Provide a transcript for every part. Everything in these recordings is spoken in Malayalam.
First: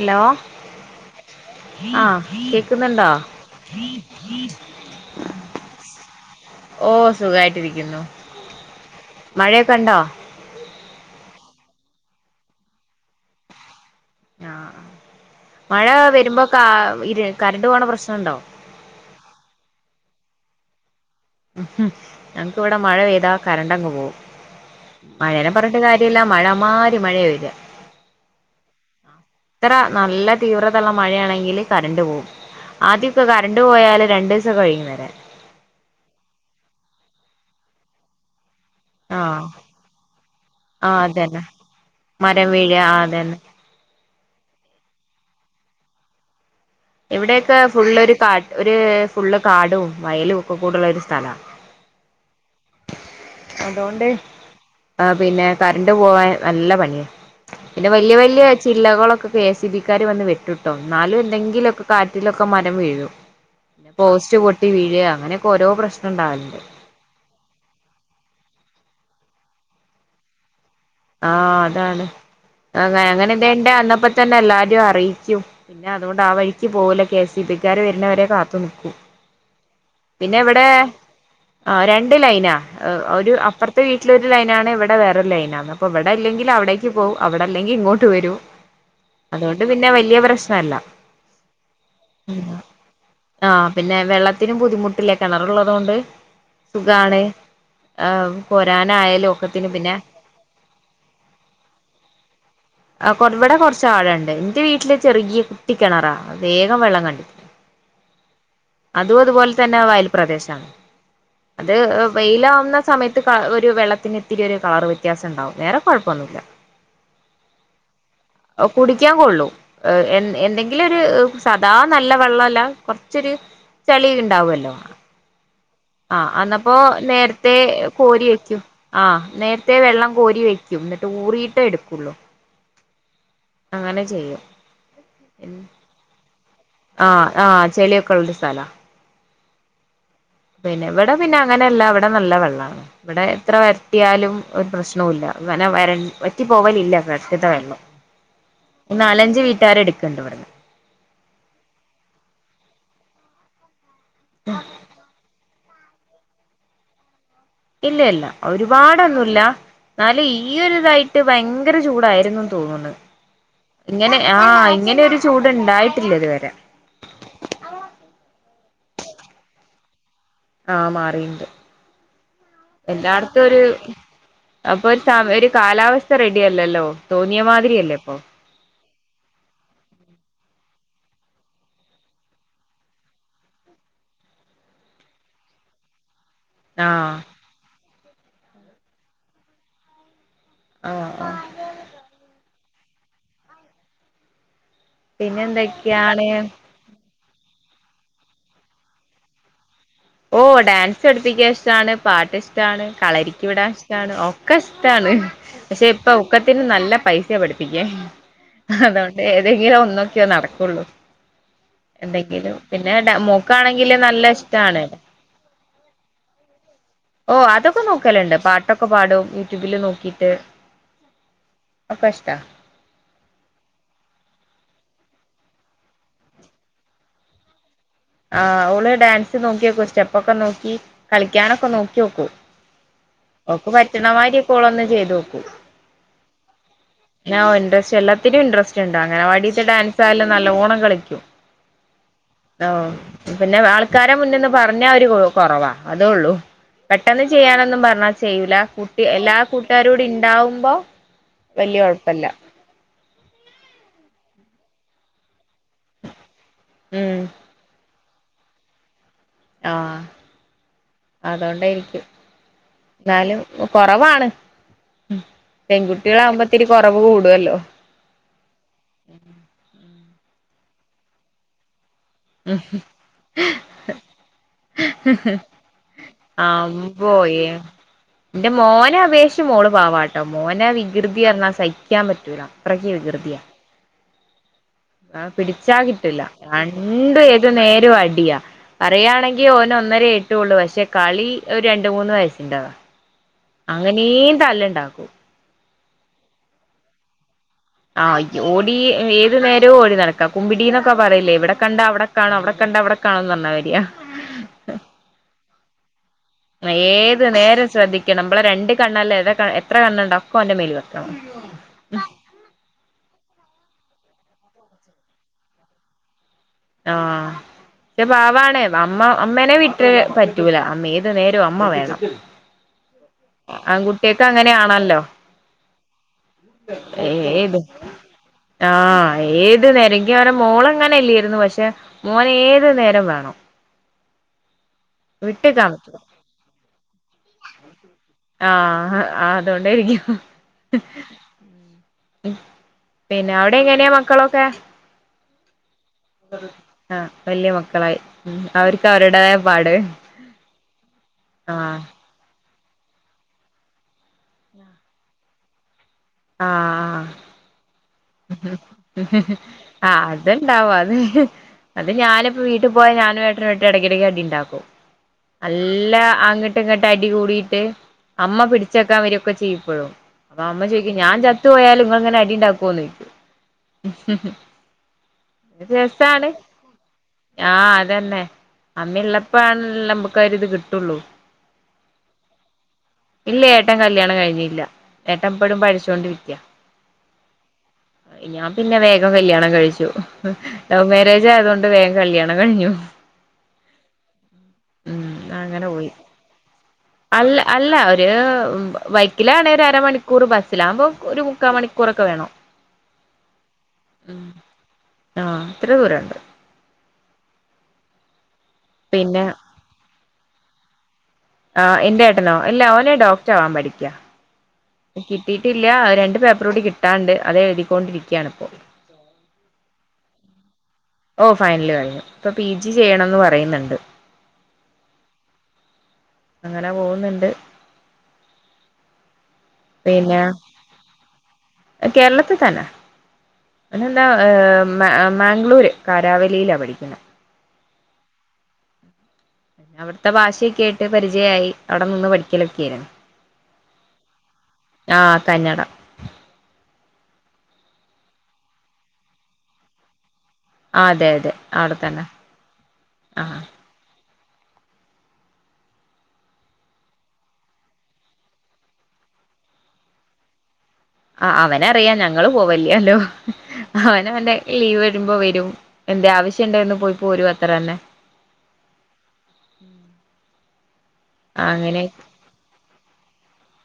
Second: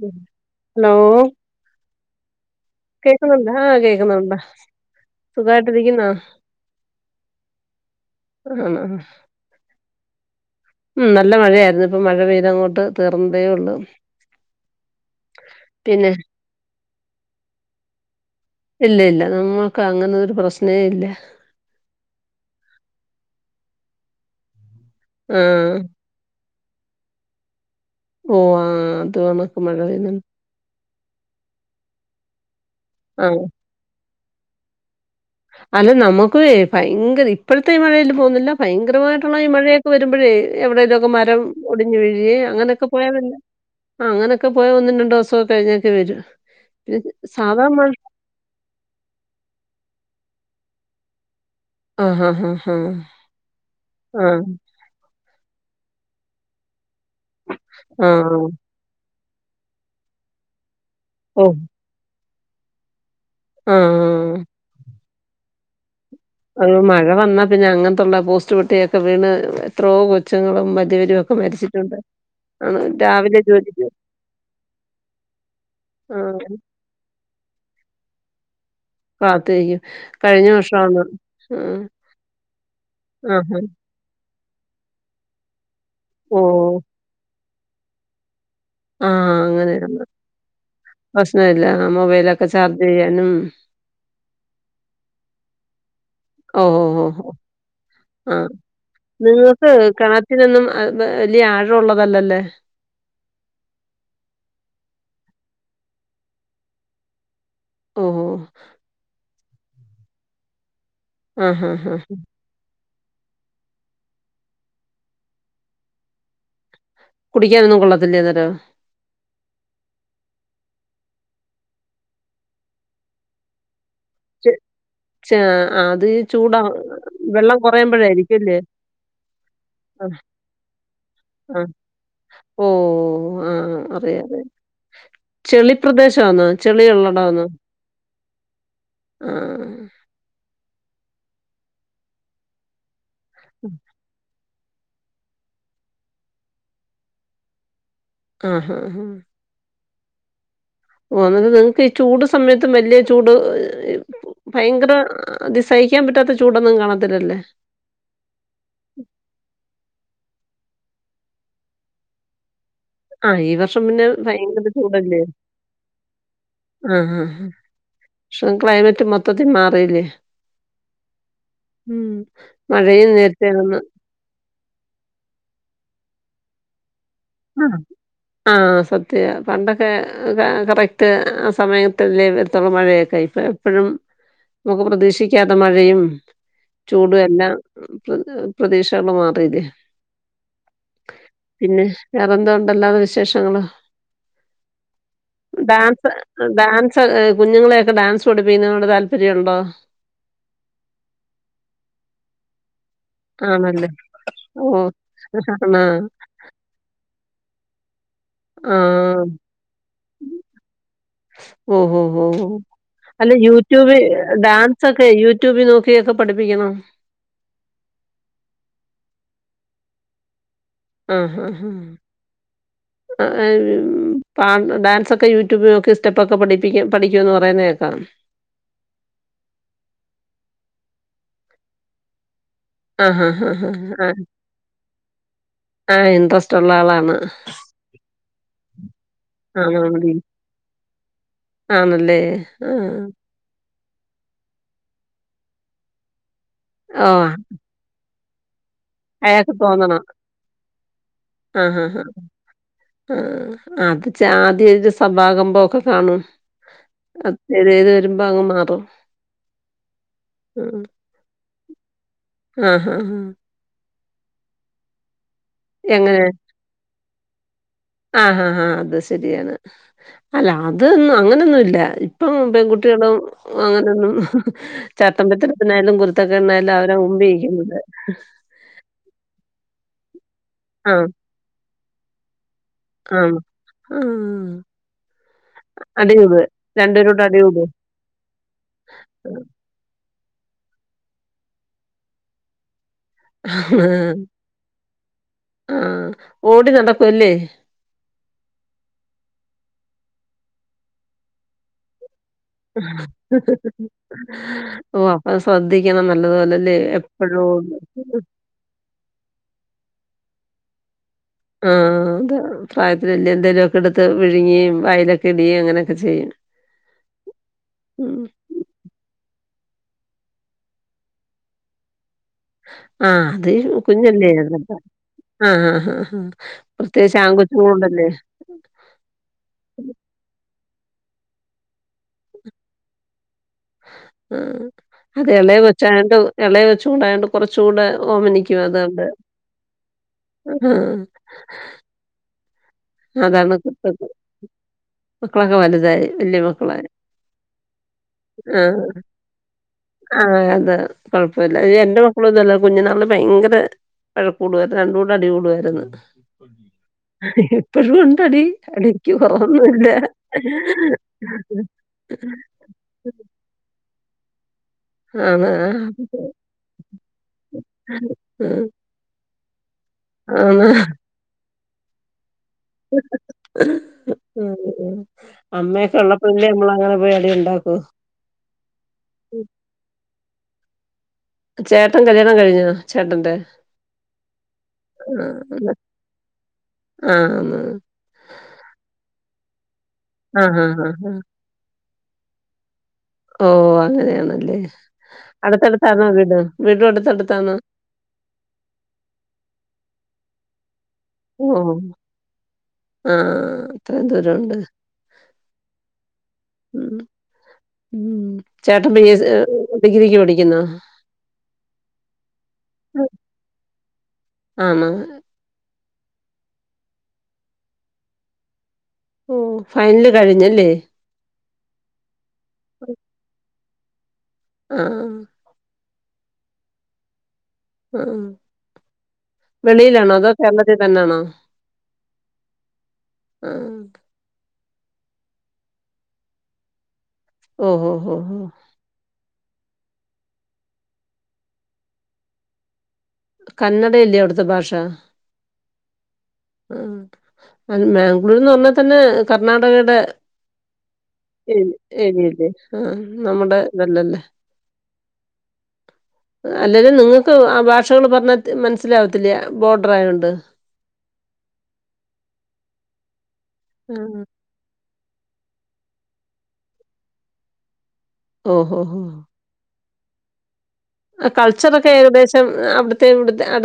Hello hello? ആഹ് കേക്കുന്നുണ്ടോ? കേക്കുന്നുണ്ട് സുഖായിട്ടരിക്കുന്നോ? ഓ സുഖായിട്ടിരിക്കുന്നു ആണോ മഴയൊക്കെണ്ടോ? ഉം നല്ല മഴയായിരുന്നു ഇപ്പം മഴ പെയ്ത അങ്ങോട്ട് തീർന്നതേ ഉള്ളൂ. ആഹ് മഴ പിന്നെ വരുമ്പോ കാ ഇരു കറണ്ട് പോണ പ്രശ്നുണ്ടോ? ഇല്ല ഇല്ല നമ്മക്ക് അങ്ങനൊരു പ്രശ്നേ ഇല്ല. ഞക്ക് ഇവ്ടെ മഴ പെയ്താ കരണ്ടങ്ങ് പോവും മഴേനെ ആഹ് പറഞ്ഞിട്ട് കാര്യ ഇല്ല മഴ മാരി മഴയ വരാ ഓഹ് ആഹ് അതു ആണ് വട നല്ല തീവ്രതള്ള മഴയാണെങ്കില് കറണ്ട് പോവും ആദ്യക്കെ ആഹ് കറൺ പോയാല് രണ്ടു ദിവസം കഴിയുവരാൻ. അല്ല നമുക്കു എ ഭയങ്കര ഇപ്പോഴത്തെ ഈ മഴെല് പോന്നില്ല. ഭയങ്കരമായിട്ടുള്ള ഈ ആഹ് മഴയൊക്കെ വരുമ്പോഴേ ആഹ് എവിടെടേലൊക്കെ മരം അതന്നെ ഒടിഞ്ഞു വീഴേ മരം വീഴ അങ്ങനെയൊക്കെ ആഹ് പോയ അതന്നെ പിന്നെ ആഹ് അങ്ങനൊക്കെ പോയ ഒന്നു രണ്ട്വസൊ കഴിഞ്ഞൊക്കെ വരു. എവിടെയൊക്കെ ഫുള്ളൊരു കാട്ട് ഒരു ഫുള്ള് കാടും വയലു ഒക്കെ കൂടെള്ള ഒരു സ്ഥലാ. ആഹ ഹഹ ആഹ്. ആഹ് പിന്നെ കരണ്ട്പോവാൻ നല്ല പണിയ പിന്നെ വല്യ ആഹ് വല്യ. ചില്ലകളൊക്കെ കെ സി ബിക്കാര് വന്ന് വെട്ടുട്ടോ ന്നാലു ഓഹ് എന്തെങ്കിലൊക്കെ കാറ്റിലൊക്കെ മരം വീഴും. പോസ്റ്റ് ആഹ് പൊട്ടി വീഴെ അങ്ങനെയൊക്കെഓരോ പ്രശ്നണ്ടാവല്. അത് മഴ വന്നാ പിന്നെ അങ്ങനത്തുള്ള പോസ്റ്റ് പെട്ടിയൊക്കെ വീണ് എത്രയോ കൊ ച്ച്ങ്ങളും മദ്യപരും ആ ഒക്കെ മരിച്ചിട്ടുണ്ട് അതാണ് ആണ് അങ്ങനെ രാവിലെ തേണ്ട ജോലിക്ക് അന്നപ്പോ തന്നെ എല്ലാരെയും അറിയിക്കും പിന്നെ അതുകൊണ്ട് ആ ആഹ് വഴിക്ക് പോകൂല കേസ് ബി ക്കാർ വരുന്നവരെ കാത്തു നിക്കൂ കാത്തിരിക്കും. പിന്നെ കഴിഞ്ഞ ഇവിടെ വർഷമാണ് ആഹ് രണ്ട് ലൈനാ ഒരു ആഹാ. അപ്പുറത്തെ വീട്ട ലൊരു ലൈന ആണ് ഇവിടെ വേറൊരു ലൈന ആന്ന് അപ്പൊ ഇവിടെ ഇല്ലെങ്കിൽ ഓഹ്. അവിടേക്ക് പോവും അവിടെ അല്ലെങ്കിൽ ഇങ്ങോട്ട് വരൂ ആഹ് അതുകൊണ്ട് പിന്നെ അങ്ങനെയാണ്. വലിയ പ്രശ്നല്ല പ്രശ്നമില്ല. ആ ഉം മൊബൈലൊക്കെ ചാർജ് ചെയ്യാനും ആഹ് പിന്നെ വെള്ളത്തിനും ബുദ്ധിമുട്ടില്ല കെണറ്ള്ളതുകൊണ്ട് ഓഹ് ഓഹ് സുഖാണ് ഓഹ് ഓഹ്. ആ പൊരാനായ ലോക്കത്തിന് പിന്നെ റ്റിനോന്നും വലിയ ആഴള്ളതല്ലല്ലേ ആ കൊ ഇവിടെ കൊറച്ച് ആഴണ്ട് എന്റെ വീട്ടില് ചെറിയ കുട്ടിക്കിണറാ വേഗം വെള്ളം കണ്ട്‌ ഓ അതും അതുപോലെ തന്നെ വയൽ പ്രദേശാണ് അത് ആഹാഹാ. വെയില ആവുന്ന സമയത്ത് കാ ഒരു വെള്ളത്തിത്തിരി ഒരു കളർ വ്യത്യാസം ഇണ്ടാവും വേറെ കൊഴപ്പൊന്നുമില്ല കുടിക്കാനൊന്നും കൊള്ളത്തില്ലേ അന്നരോ കുടിക്കാൻ കൊള്ളൂ എ എന്തെങ്കിലും ഒരു സാദാ നല്ല വെള്ളംല്ല കുറച്ചൊരു ചെളി ചെ ഇണ്ടാവല്ലോ ചെ ആ അത് ഈ ആഹ് ചൂടാ അന്നപ്പോ നേരത്തെ വെള്ളം കോരി കുറയുമ്പോഴായിരിക്കും അല്ലേ? വെക്കു ആഹ് നേര ത്തെ വെള്ളം ആഹ് കോരി വയ്ക്കും എന്നിട്ട് ഊറിട്ടേ ആഹ്. എടുക്കുള്ളൂ ഓഹ്! ആഹ് അങ്ങനെ ചെയ്യും പ്രദേശ ആന്ന് ആഹ ആഹ ചെളിയൊക്കെ ഉള്ള ഒരു സ്ഥല ആഹ് പിന്നെ ഇവിടെ പിന്നെ അങ്ങനെയല്ല ഇവിടെ നല്ല വെള്ളമാണ് ഇവിടെ എത്ര വ കിട്ടിയാലും ഒരു പ്രശ്നവല്ല ങ്ങനെ വര വറ്റി പോവലില്ല കറ്റിത്തെ വെള്ളം ആഹാ! ഹാ! നാലഞ്ച് വീട്ടുകാര എടുക്കണ്ട് ഇവട്ന്ന് ഓ ന്നിട്ട് നിങ്ങക്ക് ഈ ചൂട് സമയത്തും വലിയ ചൂട് ഇ ഭയങ്കര ഹ് അത് സഹിക്കാൻ പറ്റാത്ത ചൂടൊന്നും കാണത്തില്ലല്ലേ ഇല്ല ഇല്ല ഒരുപാടൊന്നുംല്ല ന്നാലും ഈരിതായിട്ട് ഭയങ്കര ചൂടായിരുന്നുന്ന് തോന്നുന്നു ആഹ് ഈ വർഷം പിന്നെ ഇങ്ങനെ ആഹ ഭയങ്കര ഇങ്ങനെരു ചൂടല്ലേ? ചൂട്ണ്ടായിട്ടില്ല ഇതുവരെ ആഹ് ആഹ പക്ഷം ക്ലൈമറ്റ് മൊത്തത്തിൽ മാറിയില്ലേ ആഹ് മാറിണ്ട് ഉ മഴയും എല്ലായിടത്തും ഒരു നേരത്തൊണ് അപ്പൊ ഒരു ഒരു കാലാവസ്ഥ റെഡിയല്ലല്ലോ തോന്നിയ ആഹ്. മാതിരിയല്ലേ അപ്പൊ ആഹ് സത്യ പണ്ടൊക്കെ കറക്റ്റ് ആ സമയത്തല്ലേ വരത്തുള്ള മഴയൊക്കെ ഇപ്പം പ്പോഴും നമുക്ക് പ്രതീക്ഷിക്കാത്ത മഴയും ആഹ് ചൂട് എല്ലാ പ്ര പ്രദിശകളും മാറില്ലേ ആഹ് ആഹ് പിന്നെ വേറെന്തോ ഉണ്ടല്ലാതെ വിശേഷങ്ങളോ പിന്നെ ഡാൻസ് എന്തൊക്കെയാണ് ഡാൻസ് ഹെ കുഞ്ഞുങ്ങളെയൊക്കെ ഡാൻസ് പടുപ്പിക്കുന്നോട് താല്പര്യംണ്ടോ ഓ ഡാൻസ് പടുപ്പിക്ക ഇഷ്ടാണ് പാട്ട് റ്റന് കളരിക്ക് വിടാൻ ആണല്ലേ. ഇഷ്ടാണ് ഒക്കെ ഓഹ്. ഇഷ്ടമാണ് ആണോ? പക്ഷെ ഇപ്പൊ ഒക്കത്തിനും നല്ല പൈസ പഠിപ്പികാന് അതുകൊണ്ട് ആഹ്. ഏതെങ്കിലും ഒന്നൊക്കെയോ നടക്കുള്ളൂ ഓ ഓ ഓ എന്തെങ്കിലും പിന്നെ ഡ അല്ല യൂടൂബ മോക്കാണെങ്കില് നല്ല ഡാൻസ ഇഷ്ടാണ് ഒക്കെ യ ട്യൂബ് നോക്കിയൊക്കെ പഠിപ്പിക്കണം ഓ അതൊക്കെ നോക്കലുണ്ട് പട്ടൊക്കെ പാടും യൂട്യൂബില് നോക്കിയിട്ട് ആഹ ആഹ ആഹ [unintelligible] പ ഡാൻസ് ഒക്കെ യൂട്യൂബില നോക്കി സ്റ്റെപ്പക്കെ പഠിപ്പിക്ക പഠിക്കു ന്ന് പറയുന്നതേക്കാ ആഹ ഓള് ഡാൻസ് നോക്കിക്കു സ്റ്റെപ്പൊക്കെ നോക്കി കളിക്കാനൊക്കെ നോക്കി നോക്കൂ ആഹ് ആഹ് ഓക്ക് ആഹ് പറ്റണ ആഹ്. മാതിരി ഒളൊന്ന് ചെയ്തു നോക്കൂ ഇന്ട്രെസ്റ് ള്ള ആളാണ് ഞാ ഓഹ് ഇൻറ്രസ്റ്റ് എല്ലത്തിനും ഇൻറ്രസ്റ്റ് ഇണ്ട് അംഗൺവാടിത്തെ ഡാൻസ് ആയാലും നല്ലോണം കളിക്കും. ആണ്ല്ലേ. ഓഹ് പിന്നെ ആൾക്കാരെ മുന്ന്ന്ന് പറഞ്ഞ ഒര് കൊറവാ അതള്ളൂ. പെട്ടെന്ന് ഓഹ്! ചെയ്യാനൊന്നും പറഞ്ഞാ ചെയ്യൂല. കുട്ടി എല്ലാ അയാൾക്ക് കൂട്ടുകാരും തോന്നണം. കൂടെ ഇണ്ടാവുമ്പോ ആഹ് വല്യ ആഹ് ആഹ്. കൊഴപ്പല്ല. ആഹ് അത് ച്ച [unintelligible] കാണും. ഉം ഇത് ഏത് വരുമ്പോ അങ്ങ് മാറും ആഹ് ഉം. അതുകൊണ്ടേരിക്കും ആഹ് ആഹ് ആഹ്. ന്നാലും കൊറവാണ് എങ്ങനെ? പെൺകുട്ടികളാകുമ്പോ ത്തിരി കൊറവ് കൂടുല്ലോ ആഹ് ആഹ് ആഹാ അത് ശരിയാണ് അല്ല അതൊന്നും അങ്ങനെയൊന്നുല്ല പ്പം പെൺകുട്ട്യാളും അങ്ങനെന്നും ചട്ടമ്പിത്തരത്തിനായാലും കുരുത്തക്കേടിനായാലും അവര മുമ്പിനിക്കുന്നത് ന്റെ മോനെ അപേക്ഷിച്ച് മോള് പാവാട്ടോ മോനെ ആഹ് വികൃതിർഞ്ഞാൽ സഹിക്കാൻ പറ്റൂല അത്രക്ക് ആഹ് ആഹാ ആ പിടിച്ചാ കിട്ടില്ല രണ്ടും രണ്ടുപേരൂടെ ഏത് അടികൂടും. നേരും അടിയാ പറയാണെങ്കി ഓന ഒന്നരേ ട്ടൊള്ളു പക്ഷെ കളി ഒരു രണ്ട് മൂന്ന് വയസ്സിന്റെതാ ആഹ് അങ്ങനേം തല്ലുണ്ടാക്കും ആഹ് ഓടി നടക്കുംല്ലേ ആഹ് ഓടി ഏതു നേരവും ഓടി നടക്കാ കുമ്പിടീന്നൊക്കെ പറയില്ലേ ഇവിടെ കണ്ട അവിടെ കാണോ അവിടെ കണ്ട വിടെ കാണോന്നർഞ്ഞായ്ര്യാ ഓ അപ്പൊ ശ്രദ്ധിക്കണം നല്ലതുപോലെല്ലേ ഏത് എപ്പഴും നേരം ശ്രദ്ധിക്കണം നമ്മളെ രണ്ട് കണ്ണല്ല എത്ര കണ്ണുണ്ണ്ടാേക്കെ ഓന്റെ മേൽ വെക്കണം ആഹ് അത പ്രായത്തി വല്യ എന്തേലുമൊക്കെ എടുത്ത് വിഴിങ്ങുകയും വയലൊക്കെ ഇടിയും അങ്ങനെയൊക്കെ ചെയ്യും ആഹാ ക്ഷെ ഉം. പാവാണ് നമ്മ അമ്മേനെ വിട്ട് പറ്റൂല അമ്മ ഏത് നേരവും അമ്മ വേണം ആഹാ അത് ആൺകുട്ടിയക്ക് കുഞ്ഞല്ലേ അതിനിപ്പ അങ്ങനെയാണല്ലോ ആഹാ ആഹാ ആഹ് പ്രത്യേകിച്ച് ആങ്കുച്ചുകൂടെല്ലെ ആഹാ ഏത് നേരം എങ്ക ങ്ങനെ മോള് അങ്ങനെ ഇല്ലയ്രുന്നു പക്ഷെ മോന് ഏത് നേരം വേണം ആഹ് അതെ എളയെ വിട്ടേക്കാൻ പറ്റൂല കൊച്ചായാേണ്ട് എളയെ കൊച്യടായോണ്ട് കൊറച്ചുടെ ഓമനിക്കും ആഹ് അതൊണ്ട് അതുകൊണ്ടായിരിക്കും ആഹ് ഉം പിന്നെ അവിടെ എങ്ങനെയാ കുത്തക- മക്കളൊക്കെ മക്കളൊക്കെ വലുതായി വല്യ മക്കളായി. ആഹ് വല്യ മക്കളായി ആ. അവർക്ക് അവരുടതായ പാട് ആഹ് അത് കുഴപ്പ്യല്ല ആഹ് എന്റെ പ്പളൊന്നല്ല കുഞ്ഞുിനാളിൽ ഭയങ്കര വഴകൂട്ടായ്ര്ന്നു രണ്ട് കൂടെ അടി കൂടായ്രുന്നു ആഹ് ഇപ്പഴും ഉം ടി അടിക്കും കൊറവൊന്നുല്ല ആഹ് അത്ണ്ടാവും ട്ട് പോയാ ഞാനും ഏട്ടനും ആയിട്ട് ഇടയ്ക്കിടക്ക് അടിണ്ടാക്കും ആണ് നല്ല അങ്ങട്ട് ഇങ്ങട്ട് അടി കൂടിയിട്ട് അമ്മ പിടിച്ചെക്കാൻ വരൊക്കെ ചെയ്യും പ്പോഴും അപ്പൊ ആഹ് അമ്മ ആണ് ചോയ്ക്കും ഞാൻ ചത്തു പോയാലും ഇങ്ങൾ ഇങ്ങനെ അടിണ്ടാക്കോന്ന് ചോയ്ക്കും ഉം. അമ്മയൊക്കെ രസാണ് ഉള്ളപ്പോഴല്ലേ നമ്മളങ്ങനെ പോയി അടി ആഹ് ഉണ്ടാക്കൂ അതന്നെ അമ്മ ള്ളപ്പോ ആണ് ല്ല നമ്മൊക്കൊരിത് കിട്ടൊള്ളൂ ചേട്ടൻ കല്യാണം കഴിഞ്ഞോ ചേട്ടന്റെ ഇല്ല്യഏട്ടൻ കല്യാണം കഴിഞ്ഞില്ല ഏട്ടൻപ്പഴും പഠിച്ചോണ്ട് ര്ക്ക്യ ആഹാ ഞാൻ പിന്നെ വേഗം കല്യാണം കഴിച്ചു ആഹ് ആഹ് ലവ് ആഹ് ആഹ് മാരേജ് ആയതൊണ്ട് ണ്ട് വേഗം കല്യാണം കഴിഞ്ഞു ഓഹ് അങ്ങനെയാണല്ലേ ഉം അങ്ങനെ പോയി അടുത്തടുത്താണോ വീട് വീടും അടുത്തടുത്താണോ രു ബൈക്കിലാണെ ഒരു അരമണിക്കൂർ ക്കൂറ് ബസ്സിലാവുമ്പോ ഒരു മുക്കാൽ മണിക്കൂറൊക്കെ വേണം ആഹാ അത്രയും ഉം ദൂരംണ്ട് ആഹ് ഇത്ര ദൂരംണ്ട് ഉം ഉം ചേട്ടൻ പ പിന്നെ ഡിഗ്രിക്ക് പടിക്കുന്നോ ആഹാ എന്റെ ഏട്ടനോ ഇല്ല അവനെ ഡോക്ടർവാൻ പഠിക്ക ആണോ കിട്ടീട്ടില്ല രണ്ട് പേപ്പർ കൂടി കിട്ടാണ്ട് അത എഴുതിക്കൊണ്ടിരിക്കുകയാണ്ഇപ്പോൾ ഓ ഫൈനല് കഴിഞ്ഞല്ലേ ഓഹ് ഫൈനലി കയ്ഞ്ഞു ഇപ്പൊ പി ജി ചെയ്യണംന്ന് പറയുന്നുണ്ട് ആഹ് അങ്ങനെ പോകുന്നുണ്ട് ആഹ് വെളിയിലാണോ അതോ കേരളത്തിൽ തന്നെയാണോ കേരളത്തി ത്തന്നെ ആഹ് ഒഹ് എന്താ മാംഗ്ലൂര് കാരാവലിയിലാ പഠിക്കുന്നത് ഓഹ് ഓഹ് ഓഹ് അവിടുത്തെ ഭാഷയൊക്കെ ആയിട്ട് പരിചയായി അവിടെ നിന്ന് പഠിക്കലൊക്കെ ആയിരുന്നു കന്നഡയില്ലേ അവിടുത്തെ ഭാഷ ആഹ് കന്നഡ ഉം ബാംഗ്ലൂർന്ന് പറഞ്ഞാൽ തന്നെ കർണാടകയുടെ ആ അതെ അതെ അവിടെത്തന്നെ ഏരിയല്ല ആഹ് ആ നമ്മുടെ അല്ലല്ലേ അല്ലല്ല നിങ്ങൾക്ക് ആ ഭാഷ ഭക്ഷങ്ങൾ പറഞ്ഞാൽ മനസ്സിലാവത്തില്ലേ ബോർഡർ ആയതുകൊണ്ട് ആ അവന് അറിയാം ഞങ്ങള് പോവല്ലല്ലോ അവന ആഹ് വെ ലീവ് വരുമ്പോ വരും എന്തേ ആവശ്യം ഉണ്ട എന്ന് പോയി പോ പോരും അത്ര തന്നെ ഓഹ് ഓഹ് ഓഹ് അങ്ങനെ കൾച്ചറൊക്കെ ഏകദേശം അവിടത്തെ ഇവിടു അ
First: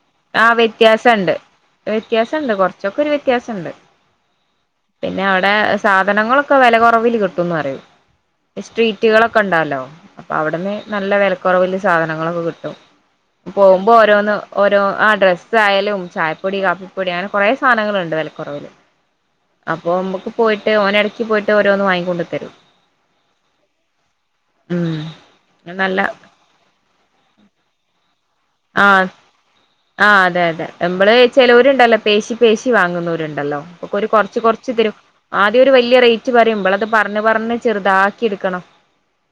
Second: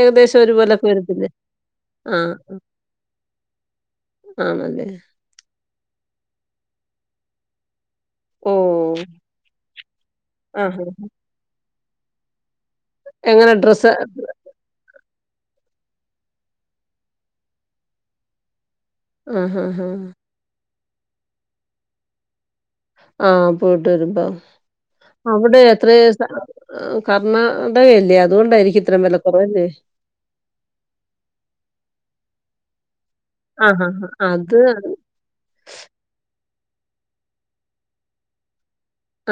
ഏകദേശം ആ ഒരുപോലൊക്കെ വരത്തില്ലേ വ്യത്യാസണ്ട് ആഹ് വ്യത്യാസണ്ട് കൊറച്ചൊക്കെ ഒരു വ്യത്യാസണ്ട് ആണല്ലെ പിന്നെ അവിടെ സാധനങ്ങളൊക്കെ വെല കൊറവില് കിട്ടുംന്ന് പ അറയും ഓഹ് സ്ട്രീറ്റുകളൊക്കെ ഉണ്ടാലോ അപ്പൊ അവിടുന്ന് ആഹാ നല്ല വിലക്കുറവില് സാധനങ്ങളൊക്കെ കിട്ടും എങ്ങനെ പോകുമ്പോ ഡ്രസ്സ് ഓരോന്ന് ഓരോ ആ ഡ്രസ്സയാലും ചായപ്പൊടി കാപ്പിപ്പൊടി അങ്ങനെ കുറെ സാധനങ്ങളൾണ്ട് വിലക്കുറവില് ആഹാഹാ അപ്പൊ നമ്മുക്ക് പോയിട്ട് ഓന ഇടക്ക് പോയിട്ട് ഓരോന്ന് വാങ്ങിക്കൊണ്ട് തരും ആഹ് പോയിട്ട് വരുമ്പോ ഉം അവിടെ എത്ര നല്ല ആഹ് കർണാടകയല്ലേ അതുകൊണ്ടായിരിക്കും ഇത്രം ആഹ് വിലക്കുറവല്ലേ ആഹ് അതെ അതെ നമ്മള് ചിലവരുണ്ടല്ലോ പേശി പേശി വാങ്ങുന്നവരുണ്ട് ഉണ്ടല്ലോ അപ്പൊ ആഹാഹാ ഒരു കുറച്ച് അത് കൊറച്ച് തരും ആദ്യം ഒരു വലിയ റേറ്റ് പറയുമ്പോൾ അത് പറഞ്ഞ് പറഞ്ഞ് ചെറുതാക്കി എടുക്കണം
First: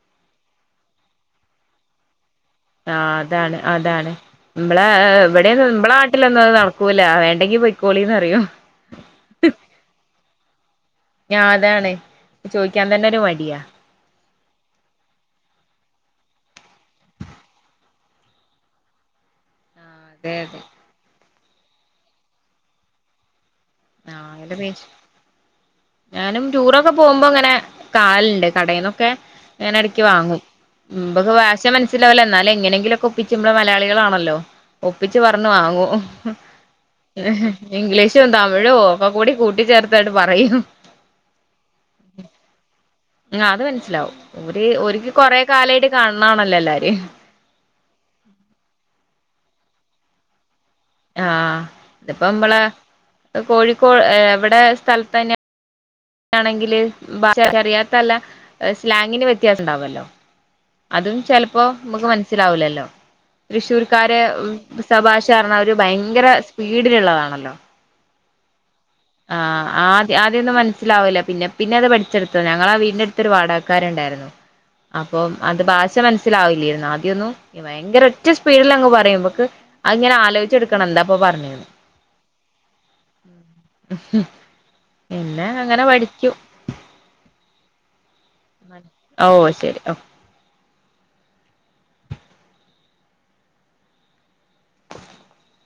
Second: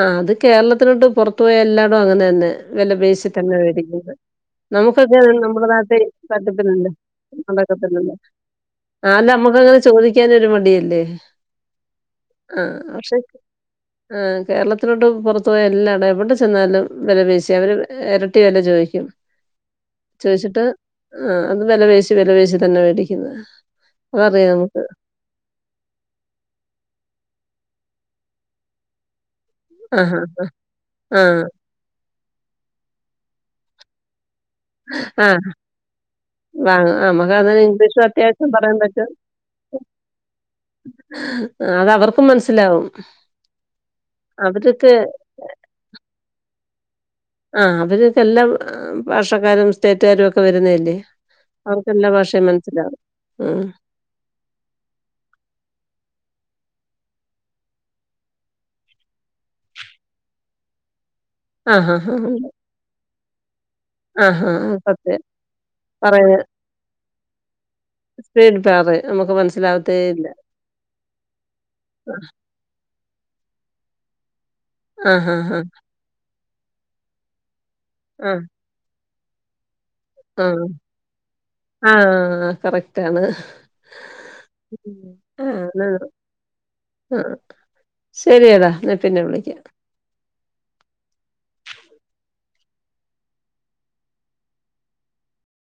ആഹ് അത് കേരളത്തിനോട്ട് പുറത്തു പോയ എല്ലാടും അങ്ങനെ തന്നെ വില ആഹ് പേശിതന്നെ അതാണ് വേടിക്കുന്നത് അതാണ് നമ്മളെ നമുക്കൊക്കെ അത് നമ്മുടെ ഇവിടെയൊന്നും നാട്ട നമ്മളെ നാട്ടിലൊന്നും അത് കട്ടിപ്പുന്നുണ്ട് നടക്കൂല വേണ്ടെങ്കി അക്കത്തിണ്ട് പൊയ്ക്കോളിന്ന് പറയും ആഹ് അല്ല നമ്മക്കങ്ങനെ ചോദിക്കാൻ ഒരു മടിയല്ലേ ഞാൻ അതാണ് ആഹ് ചോയ്ക്കാൻ തന്നെ പക്ഷെ ഒരു മടിയാ ആഹ് കേരളത്തിലോട്ട് പുറത്ത് പോയ എല്ലാംട എവിടെ ചെന്നാലും വില പേശി അവർ ഇരട്ടി വില ചോദിക്കും ആഹ് അതെ അതെ ചോയിച്ചിട്ട് ആഹ് അത് വില വേശി വിലവേശി തന്നെ മേടിക്കുന്നത് അതറിയാം നമുക്ക് ആഹ് [unintelligible] ഞാനും ടൂറൊക്കെ പോകുമ്പോ അങ്ങനെ കാലുണ്ട് കടയിൽന്നൊക്കെ ങ്ങന ഇടക്ക് ആഹാ വാങ്ങും മുമ്പ് ആഹ് ഭാഷ എന്നാലും എങ്ങനെങ്കിലൊക്കെ ഒപ്പിച് നമ്മൾ മലയാളികളാണല്ലോ ഒപ്പിച്ച് ആഹ് പറഞ്ഞു വാങ്ങോ വാങ്ങും ആഹ് നമുക്ക് അങ്ങനെ ഇംഗ്ലീഷും അത്യാവശ്യം തമിയും എഴ പറയാൻ ക്ക പറ്റും കൂടി കൂട്ടിച്ചേർത്തായിട്ട് പറയും അത് അവർക്കും മനസ്സിലാവും അത് മനസ്സിലാവും ഒര് അവർക്ക് ഒരിക്ക് കൊറെേ കാലമായിട്ട് കാണണാണല്ലോ എല്ലാരും ആഹ് അവരൊക്കെ എല്ലാ ഭാഷക്കാരും സ്റ്റേറ്റുകാരും ഒക്കെ വരുന്നല്ലേ ആഹ് ഇതിപ്പോ നമ്മളെ ഉം കോഴിക്കോട് എവിടെ സ്ഥലത്ത്ന്നെയ ആണെങ്കില് അറിയാത്തല്ല സ്ലാങ്ങിന് വ്യത്യാസം ഉണ്ടാവല്ലോ. അതും ചിലപ്പോ ആഹ് നമുക്ക് ആഹ് മനസ്സിലാവൂലല്ലോ തൃശ്ശൂർ ക്കാരെ ആഹ് ആഹ് ആഹ് സത്യം സഭാശരണം അവര് ഭയങ്കര പറയാ സ്പീഡിലുള്ളതാണല്ലോ?. സ്പീഡ് പാറ ആഹ്. ആദ്യ ആദ്യൊന്നും മൻസ്സിലാവൂല പിന്നെ പിന്നെ അത് പഠിച്ചെടുത്തോ?. ഞങ്ങളാ ആ വീടിന്റെ അട്ത്തൊരു വാടകക്കാരുണ്ടായിരുന്നു അപ്പൊ ആഹ് ആഹ് അത് ആഹ് ഭാഷ മൻ സ്സിലാവില്ല്യായിരുന്നുആദ്യൊന്നും. ക്കി ഭയങ്കര ഒറ്റ ആഹ് സ്പീട്ലങ്ങ് പറയും മ്മക്ക് അഹ്ങ്ങനെ ആലോച്ചെട്ക്കണം എന്താപ്പൊ പർഞ്ഞേന്ന്. ആഹ് ആഹ് ആഹ് കറക്റ്റാണ്. പിന്നെ ആഹ് അങ്ങനെ ന്നാ പഠിക്കും ആഹ് ശെരിയെടാ. ന്നാ പിന്നെ ഓ വിളിക്കാ ശരി ഓ